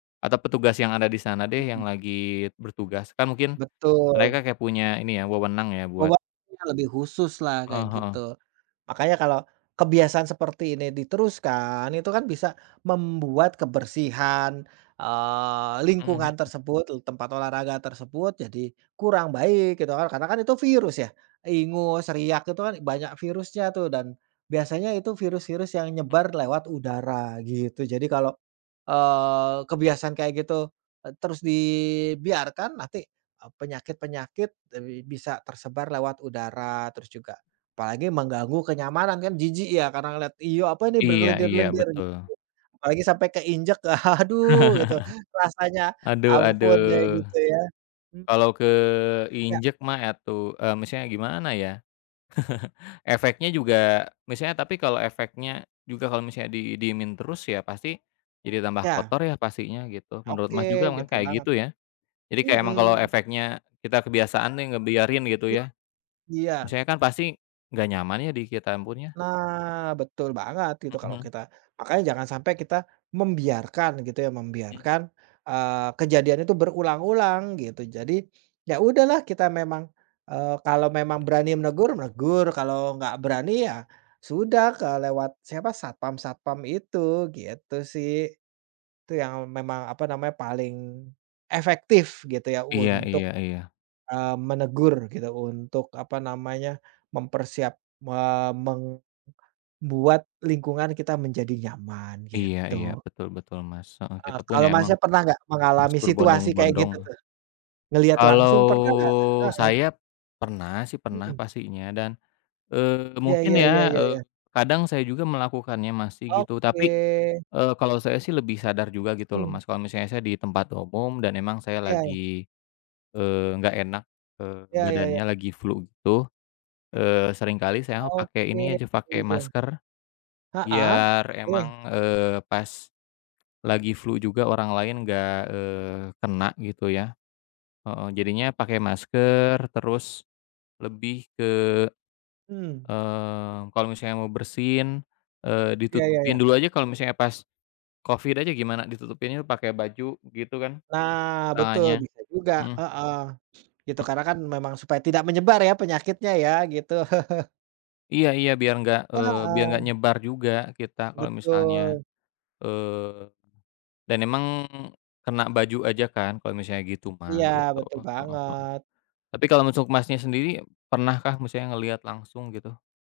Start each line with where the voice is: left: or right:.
left: Atau petugas yang ada di sana deh, yang
right: Mhm.
left: lagi bertugas kan mungkin
right: Betul.
left: mereka kayak punya ini ya, wewenang ya, buat
right: Obatnya lebih khususlah kayak
left: Heeh heeh.
right: gitu. Makanya kalau kebiasaan seperti ini diteruskan itu kan bisa membuat kebersihan, eee,
left: Mhm
right: lingkungan
left: mhm.
right: tersebut tu tempat olahraga tersebut jadi kurang baik gitu kan, karena kan itu virus ya. Ingus, riak itu kan banyak virusnya tuh dan biasanya itu virus-virus yang
left: Mmm.
right: nyebar lewat udara gitu. Jadi kalau, eee, kebiasaan kayak gitu, eee, terus dibiarkan nanti, eee, penyakit-penyakit bi bisa tersebar lewat udara terus juga apalagi mengganggu kenyamanan. Kan jijik ya karena lihat, iyuh, apa ini
left: Iya iya,
right: berlendir-lendir gitu,
left: betul.
right: apalagi sampai keinjak, aduh, gitu rasanya
left: Aduh
right: ampun kayak
left: aduh.
right: gitu ya. Mmm.
left: Kalau
right: Ya.
left: keinjak mah atuh, eee, maksudnya gimana ya? Efeknya juga misalnya tapi kalau efeknya juga kalau misalnya didiemin terus ya pasti jadi tambah
right: Ya.
left: kotor ya pastinya gitu. Menurut Mas juga
right: Oke,
left: makanya
right: gitu
left: kayak
right: banget.
left: gitu ya. Jadi kayak emang kalo
right: Mhm.
left: efeknya kita kebiasaan nih ngebiarin gitu ya,
right: Iya.
left: misalnya kan pasti nggak nyaman ya di kita yang punya.
right: Nah, betul banget itu
left: Mhm,
right: kalau
left: hmm.
right: kita makanya jangan sampai kita membiarkan gitu ya,
left: Mmm.
right: membiarkan, eee, kejadian itu berulang-ulang gitu. Jadi, ya udahlah kita memang eee, kalau memang berani menegur, menegur. Kalau nggak berani ya sudah ke lewat siapa? Satpam-satpam itu, gitu sih. Itu yang memang, apa namanya, paling efektif gitu ya
left: Iya
right: untuk,
left: iya iya.
right: eee, menegur gitu, untuk apa namanya, mempersiap eee, meng buat lingkungan kita menjadi nyaman
left: Iya iya,
right: gitu.
left: betul betul, Mas. Heeh,
right: Ah,
left: kita pun
right: kalau,
left: ya emang
right: Mas-nya pernah nggak
left: harus
right: mengalami situasi kayak
left: berbondong-bondong.
right: gitu tuh? Ngelihat langsung
left: Kalau
right: pernah nggak? Heeh.
left: saya pernah sih, pernah
right: Mhm.
left: pastinya dan, eee,
right: Ya
left: mungkin
right: ya ya
left: ya,
right: ya
left: eee,
right: ya.
left: kadang saya juga melakukannya, masih gitu. Tapi,
right: Oke.
left: eee, kalau saya sih lebih sadar juga gitu loh,
right: Mmm.
left: Mas. Kalo misalnya saya di tempat umum dan emang saya
right: Ya ya.
left: lagi, eee, nggak enak, eee,
right: Ya ya ya.
left: badannya lagi flu gitu, eee, seringkali saya pakai
right: Oke,
left: ini aja, pakai
right: iya.
left: masker
right: Heeh,
left: biar
right: oke.
left: emang, eee, pas lagi flu juga orang lain nggak, eee, kena gitu ya. Heeh, jadinya pakai masker terus lebih ke,
right: Mmm.
left: eee, kalau misalnya mau bersin, eee,
right: Ya ya
left: ditutupin
right: ya.
left: dulu aja kalau misalnya pas covid aja gimana, ditutupinnya pakai baju gitu kan
right: Nah, betul,
left: tangannya.
right: bisa juga,
left: Mhm.
right: heeh. Gitu
left: Mmm.
right: karena kan memang supaya tidak menyebar ya penyakitnya ya gitu.
left: Iya iya, biar nggak eee, biar nggak
right: Heeh.
left: nyebar juga kita kalau misalnya
right: Betul.
left: eee, dan emang kena baju aja kan kalau misalnya gitu mah
right: Iya,
left: gitu.
right: betul
left: Heeh heeh.
right: banget.
left: Tapi kalau untuk, Mas-nya sendiri pernah kah maksudnya ngelihat langsung gitu?